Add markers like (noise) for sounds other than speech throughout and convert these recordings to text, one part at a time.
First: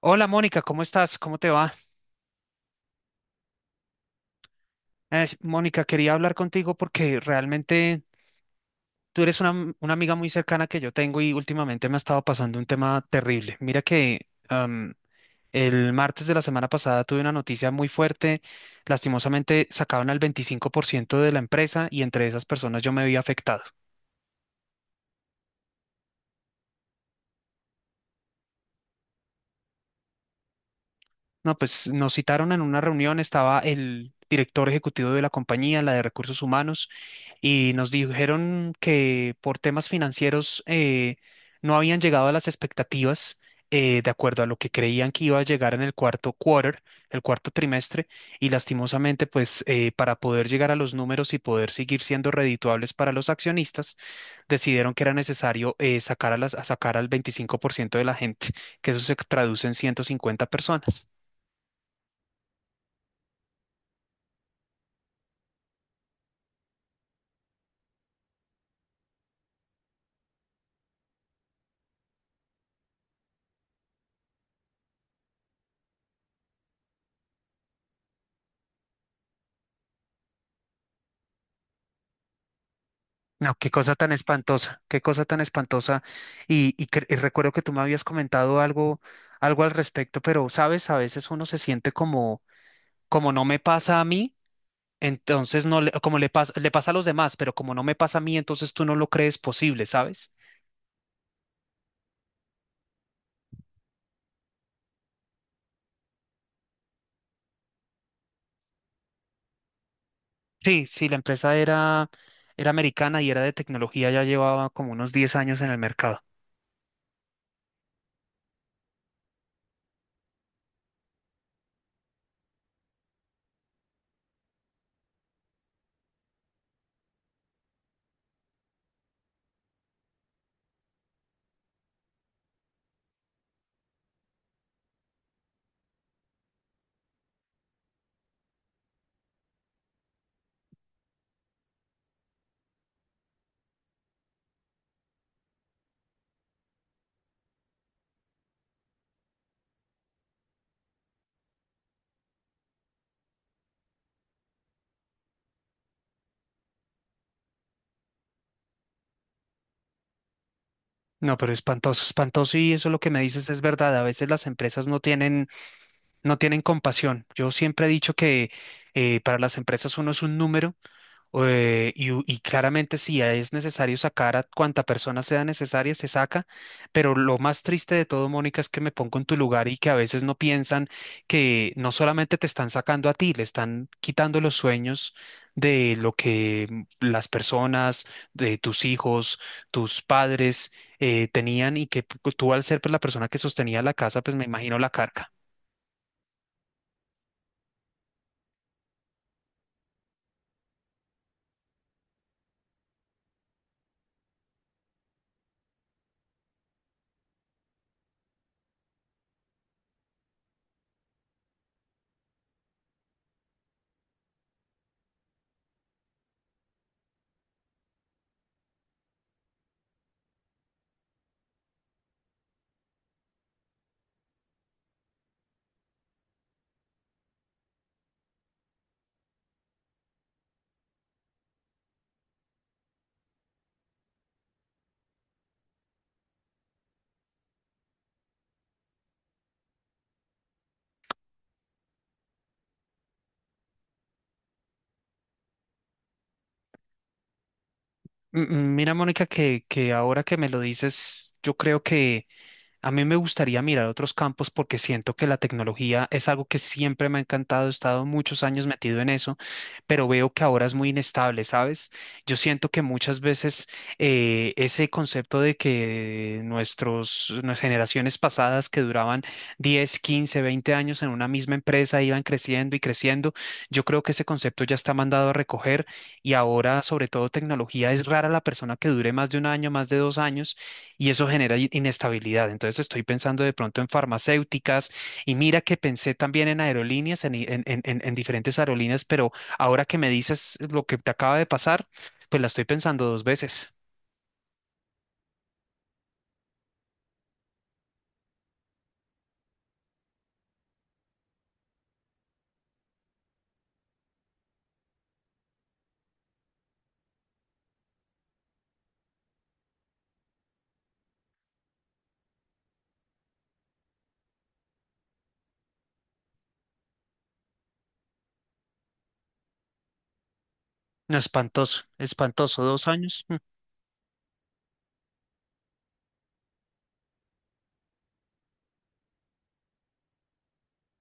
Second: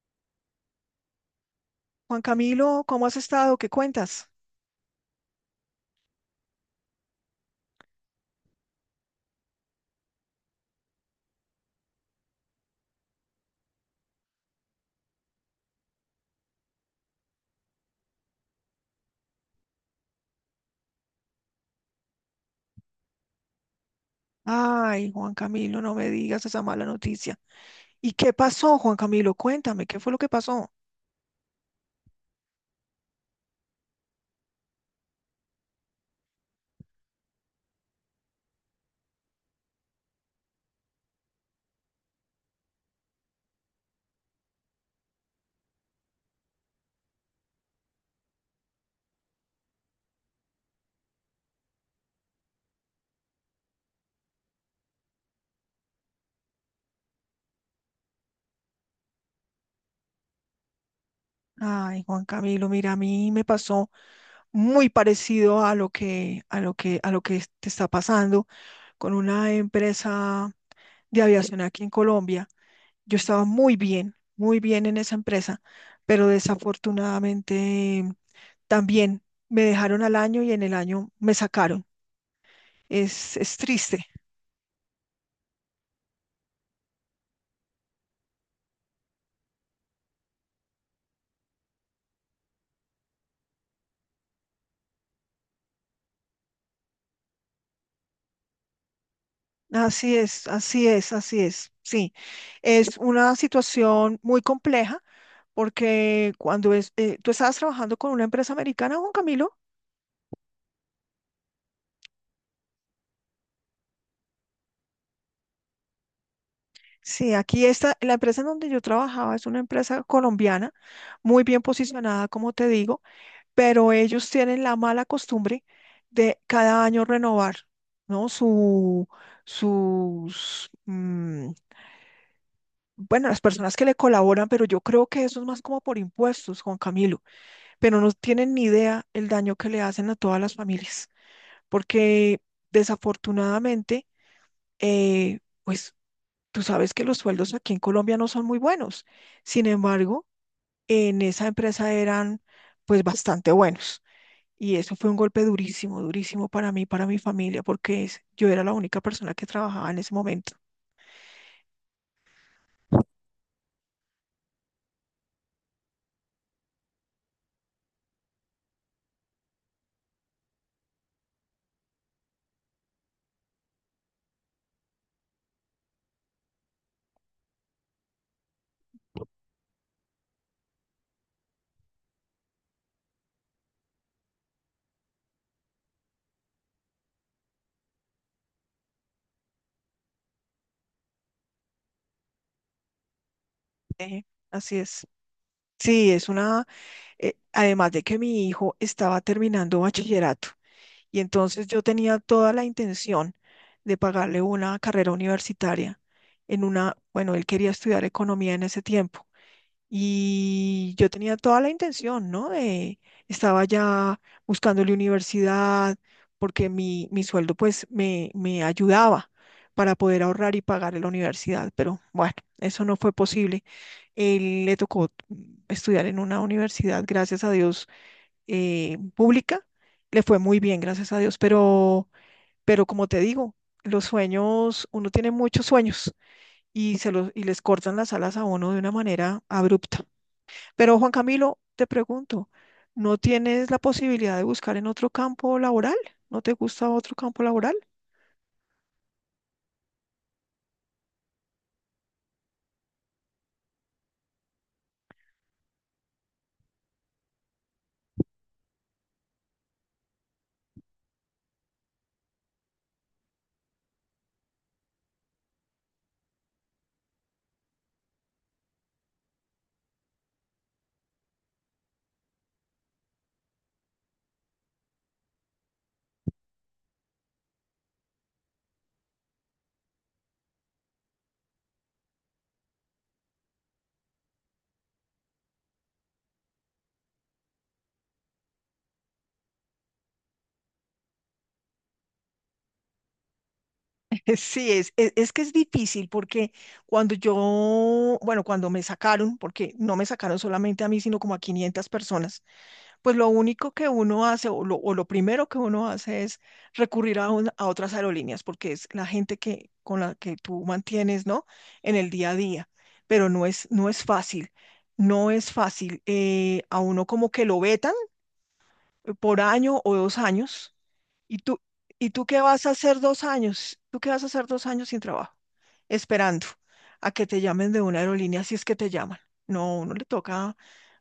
Hola Mónica, ¿cómo estás? ¿Cómo te va? Juan Camilo, ¿cómo has estado? ¿Qué cuentas? Mónica, quería hablar contigo porque realmente tú eres una amiga muy cercana que yo tengo y últimamente me ha estado pasando un tema terrible. Mira que el martes de la semana pasada tuve una noticia muy fuerte. Lastimosamente sacaron al 25% de la empresa y entre esas personas yo me vi afectado. Ay, Juan Camilo, no me digas esa mala noticia. ¿Y qué pasó, Juan Camilo? Cuéntame, ¿qué fue lo que pasó? No, pues nos citaron en una reunión, estaba el director ejecutivo de la compañía, la de recursos humanos, y nos dijeron que por temas financieros no habían llegado a las expectativas, de acuerdo a lo que creían que iba a llegar en el cuarto quarter, el cuarto trimestre, y lastimosamente, pues para poder llegar a los números y poder seguir siendo redituables para los accionistas, decidieron que era necesario sacar a las, a sacar al 25% de la gente, que eso se traduce en 150 personas. Ay, Juan Camilo, mira, a mí me pasó muy parecido a lo que, te está pasando con una empresa de aviación aquí en Colombia. Yo estaba muy bien en esa empresa, pero desafortunadamente también me dejaron al año y en el año me sacaron. Es, No, es qué cosa triste. tan espantosa, qué cosa tan espantosa. Y recuerdo que tú me habías comentado algo, algo al respecto, pero sabes, a veces uno se siente como, como no me pasa a mí, entonces no, como le pasa a los demás, pero como no me pasa a mí, entonces tú no lo crees posible, Así ¿sabes? es, así es, así es. Sí, es una situación muy compleja porque cuando tú estabas trabajando con una empresa americana, Juan Camilo. Sí, sí, la empresa era americana y era de tecnología, ya llevaba como unos 10 años en el mercado. Sí, aquí está, la empresa en donde yo trabajaba es una empresa colombiana, muy bien posicionada, como te digo, pero ellos tienen la mala costumbre de cada año renovar, ¿no? Sus, mm, bueno, las personas que le colaboran, pero yo creo que eso es más como por impuestos, Juan Camilo. Pero no tienen ni idea el daño que le hacen a todas las familias, porque desafortunadamente, eh, pues tú sabes que los sueldos aquí en Colombia no son muy buenos. Sin embargo, en esa empresa eran pues bastante buenos. Y eso fue un golpe durísimo, durísimo para mí, para mi familia, porque yo era la única persona que trabajaba en ese momento. No, pero espantoso, espantoso y eso lo que me dices es verdad. A veces las empresas no tienen compasión. Yo siempre he dicho que para las empresas uno es un número , y claramente si es necesario sacar a cuanta persona sea necesaria, se saca, pero lo más triste de todo, Mónica, es que me pongo en tu lugar y que a veces no piensan que no solamente te están sacando a ti, le están quitando los sueños de lo que las personas, de tus hijos, tus padres, tenían y que tú al ser pues, la persona que sostenía la casa, Eh, pues me Así imagino la es. carga. Sí, además de que mi hijo estaba terminando bachillerato. Y entonces yo tenía toda la intención de pagarle una carrera universitaria bueno, él quería estudiar economía en ese tiempo. Y yo tenía toda la intención, ¿no? Estaba ya buscándole universidad, porque mi sueldo pues me ayudaba para poder ahorrar y pagarle la universidad. Pero bueno, eso no fue posible. Él le tocó estudiar en una universidad, gracias a Dios, pública, le fue muy bien, gracias a Dios, pero como te digo, los sueños, uno tiene muchos sueños y les cortan las alas a uno de una manera abrupta. Pero Juan Camilo, te pregunto, ¿no tienes la posibilidad de buscar en otro campo laboral? ¿No te gusta otro campo laboral? M- Mira, Mónica, que ahora que me lo dices, yo creo que... A mí me gustaría mirar otros (laughs) campos porque siento que la tecnología es algo que siempre me ha encantado, he estado muchos años metido en eso, pero veo que ahora es muy inestable, ¿sabes? Yo siento que muchas veces ese concepto de que nuestras generaciones pasadas que duraban 10, 15, 20 años en una misma empresa iban creciendo y creciendo, yo creo que ese concepto ya está mandado a recoger y ahora, sobre todo tecnología, es rara la persona que dure más de un año, más de dos años y eso genera inestabilidad. Entonces estoy pensando de pronto en farmacéuticas y mira que pensé también en aerolíneas, en, i- en diferentes aerolíneas, pero ahora que me dices lo que te acaba de pasar, pues la estoy pensando dos veces. Sí, es que es difícil porque bueno, cuando me sacaron, porque no me sacaron solamente a mí, sino como a 500 personas, pues lo único que uno hace o lo primero que uno hace es recurrir a otras aerolíneas porque es la gente con la que tú mantienes, ¿no? En el día a día, pero no es fácil, no es fácil. A uno como que lo vetan por año o 2 años. No, ¿Y tú, espantoso, y tú qué espantoso, vas a dos hacer dos años. años? ¿Tú qué vas a hacer dos años sin trabajo? Esperando a que te llamen de una aerolínea si es que te llaman. No, uno le toca,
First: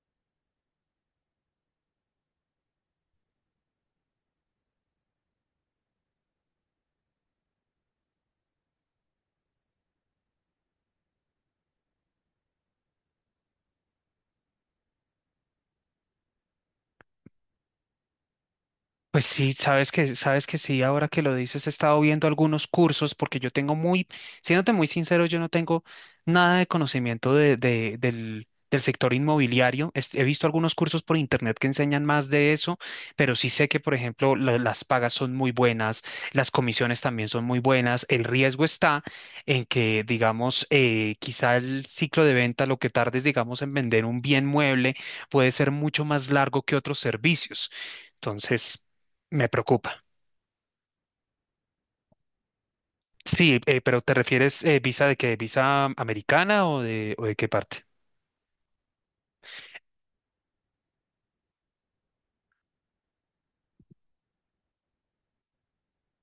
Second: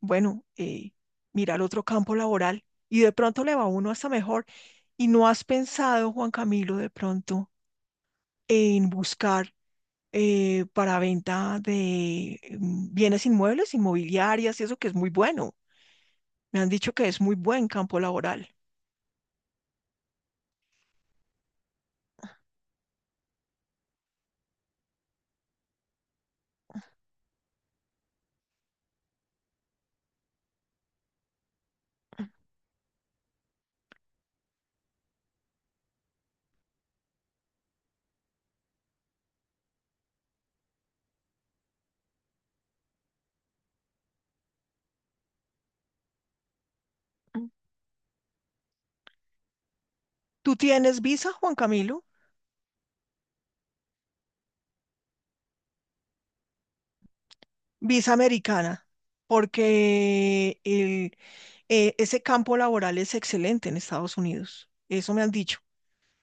bueno, mirar otro campo laboral y de pronto le va a uno hasta mejor. ¿Y no has pensado, Juan Camilo, de pronto en buscar para venta de bienes inmuebles, inmobiliarias y eso que es muy bueno? Me han dicho que es muy buen campo laboral. Pues sí, sabes que sí, ahora que lo dices, he estado viendo algunos cursos porque yo tengo muy, siéndote muy sincero, yo no tengo nada de conocimiento del sector inmobiliario. He visto algunos cursos por internet que enseñan más de eso, pero sí sé que, por ejemplo, las pagas son muy buenas, las comisiones también son muy buenas. El riesgo está en que, digamos, quizá el ciclo de venta, lo que tardes, digamos, en vender un bien mueble, puede ser mucho más largo que otros servicios. Entonces... Me preocupa. ¿Tú tienes visa, Juan Camilo? Sí, pero ¿te refieres visa de qué? ¿Visa americana o de qué parte? Visa americana, porque ese campo laboral es excelente en Estados Unidos. Eso me han dicho.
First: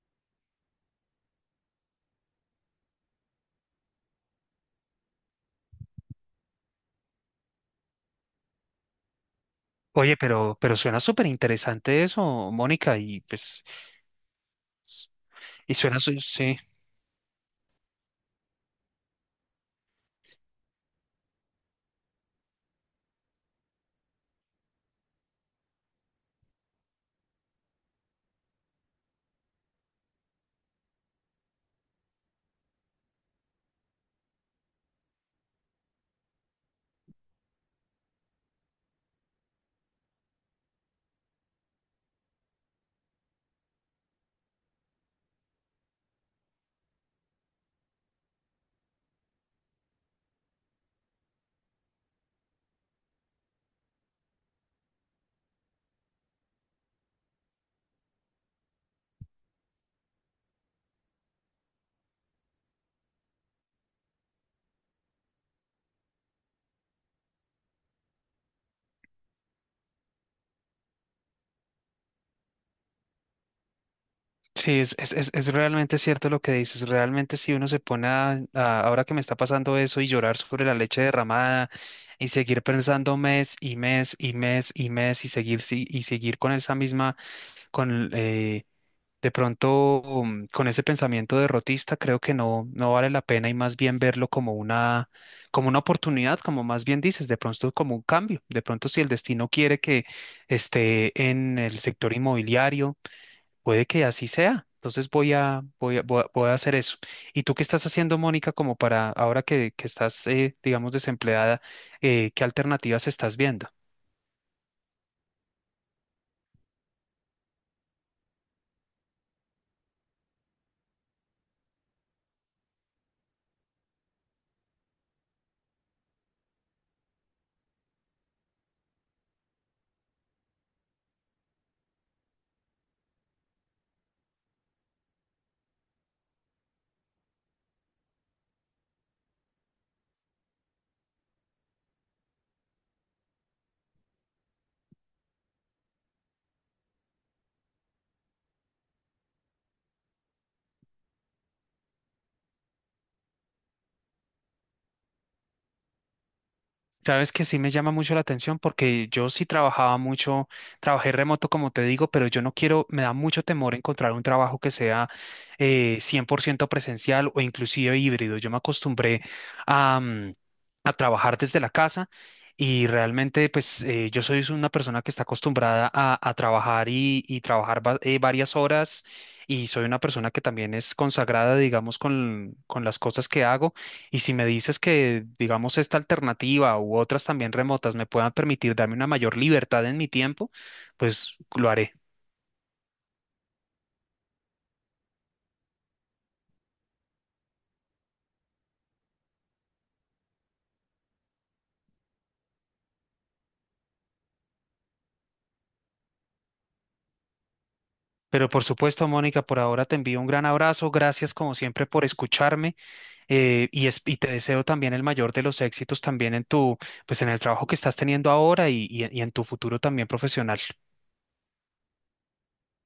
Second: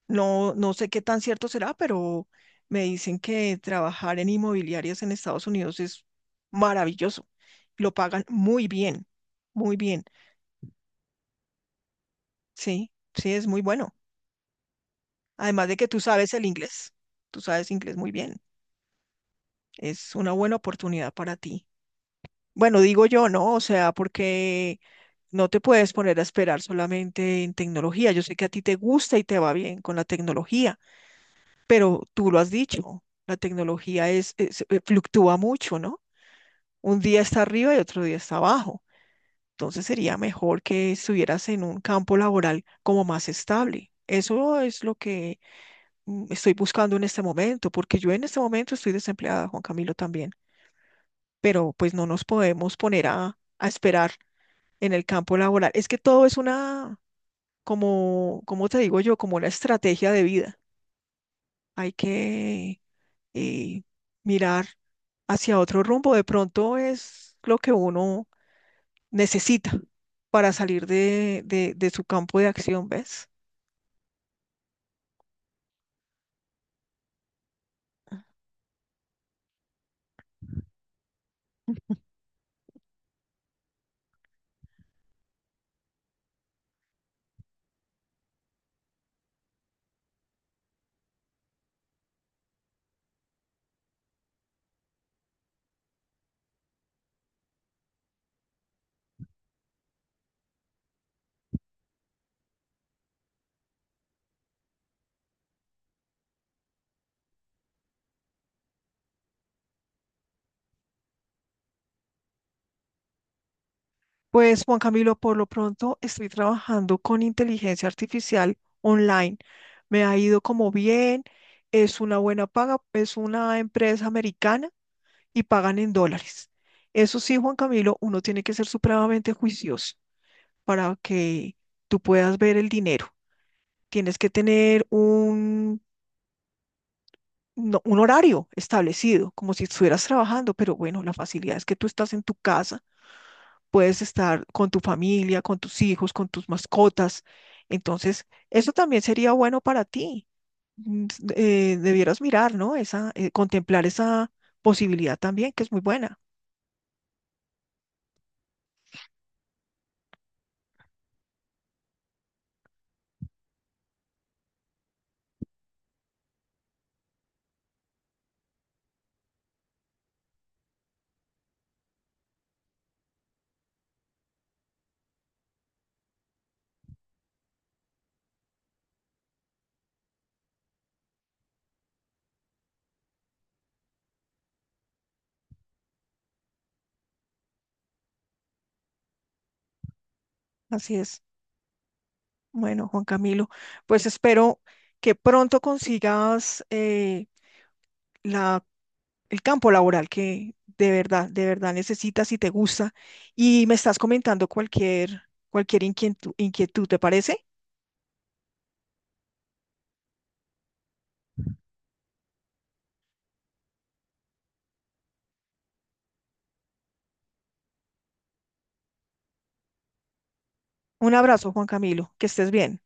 No, no sé qué tan cierto será, pero me dicen que trabajar en inmobiliarias en Estados Unidos es maravilloso. Lo pagan muy bien, muy bien. Oye, pero suena súper interesante eso, Sí, Mónica, y sí, es muy pues, bueno. Además y de que suena, tú sabes el sí, inglés, tú sabes inglés muy bien. Es una buena oportunidad para ti. Bueno, digo yo, ¿no? O sea, porque no te puedes poner a esperar solamente en tecnología. Yo sé que a ti te gusta y te va bien con la tecnología, pero tú lo has dicho, la tecnología fluctúa mucho, ¿no? Un día está arriba y otro día está abajo. Entonces sería mejor que estuvieras en un campo laboral como más estable. Eso es lo que estoy buscando en este momento, porque yo en este momento estoy desempleada, Juan Camilo también, pero pues no nos podemos poner a esperar en el campo laboral. Es que todo es una como, como te digo yo, como una estrategia de vida. Hay que eh, mirar hacia otro rumbo. De pronto es lo que uno necesita para salir de su campo de acción, ¿ves? sí, es realmente cierto lo que dices, realmente si uno se pone a, ahora que me está pasando eso y llorar sobre la leche derramada (laughs) y seguir pensando mes y mes y mes y mes y seguir, sí, y seguir con esa misma, con, eh, De pronto, con ese pensamiento derrotista, creo que no, no vale la pena y más bien verlo como una oportunidad, como más bien dices, de pronto como un cambio. De pronto, si el destino quiere que esté en el sector inmobiliario, puede que así sea. Entonces voy a hacer eso. ¿Y tú qué estás haciendo, Mónica, como para ahora que estás, digamos, desempleada, qué alternativas estás viendo? Pues Juan Camilo, por lo pronto estoy trabajando con inteligencia artificial online. Me ha ido como bien, es una buena paga, es una empresa americana y pagan en dólares. Eso sí, Juan Camilo, uno tiene que ser supremamente juicioso para que tú puedas ver el dinero. Tienes que tener un horario establecido, como si estuvieras trabajando, pero bueno, la facilidad es que tú estás en tu casa, puedes estar con tu familia, con tus hijos, con tus mascotas. Entonces, eso también sería bueno para ti. Mm, s- Debieras mirar, ¿no? Contemplar esa posibilidad también, que es muy buena. Sabes que sí me llama mucho la atención porque yo sí trabajaba mucho, trabajé remoto como te digo, pero yo no quiero, me da mucho temor encontrar un trabajo que sea 100% presencial o inclusive híbrido. Yo me acostumbré a, a trabajar desde la casa y realmente pues yo soy una persona que está acostumbrada a trabajar y trabajar varias horas y soy una persona que también es consagrada, digamos, con las cosas que hago. Y si me dices que, digamos, esta alternativa u otras también remotas me puedan permitir darme una mayor libertad en mi tiempo, Así es. pues lo haré. Bueno, Juan Camilo, pues espero que pronto consigas la, el campo laboral que de verdad necesitas y te gusta. Y me estás comentando cualquier inquietud, ¿te parece? Pero por supuesto, Mónica, por ahora te envío un gran abrazo. Gracias como siempre por escucharme y te deseo también el mayor de los éxitos también en tu, pues en el trabajo que estás teniendo ahora y en tu futuro también profesional. Un abrazo, Juan Camilo, que estés bien.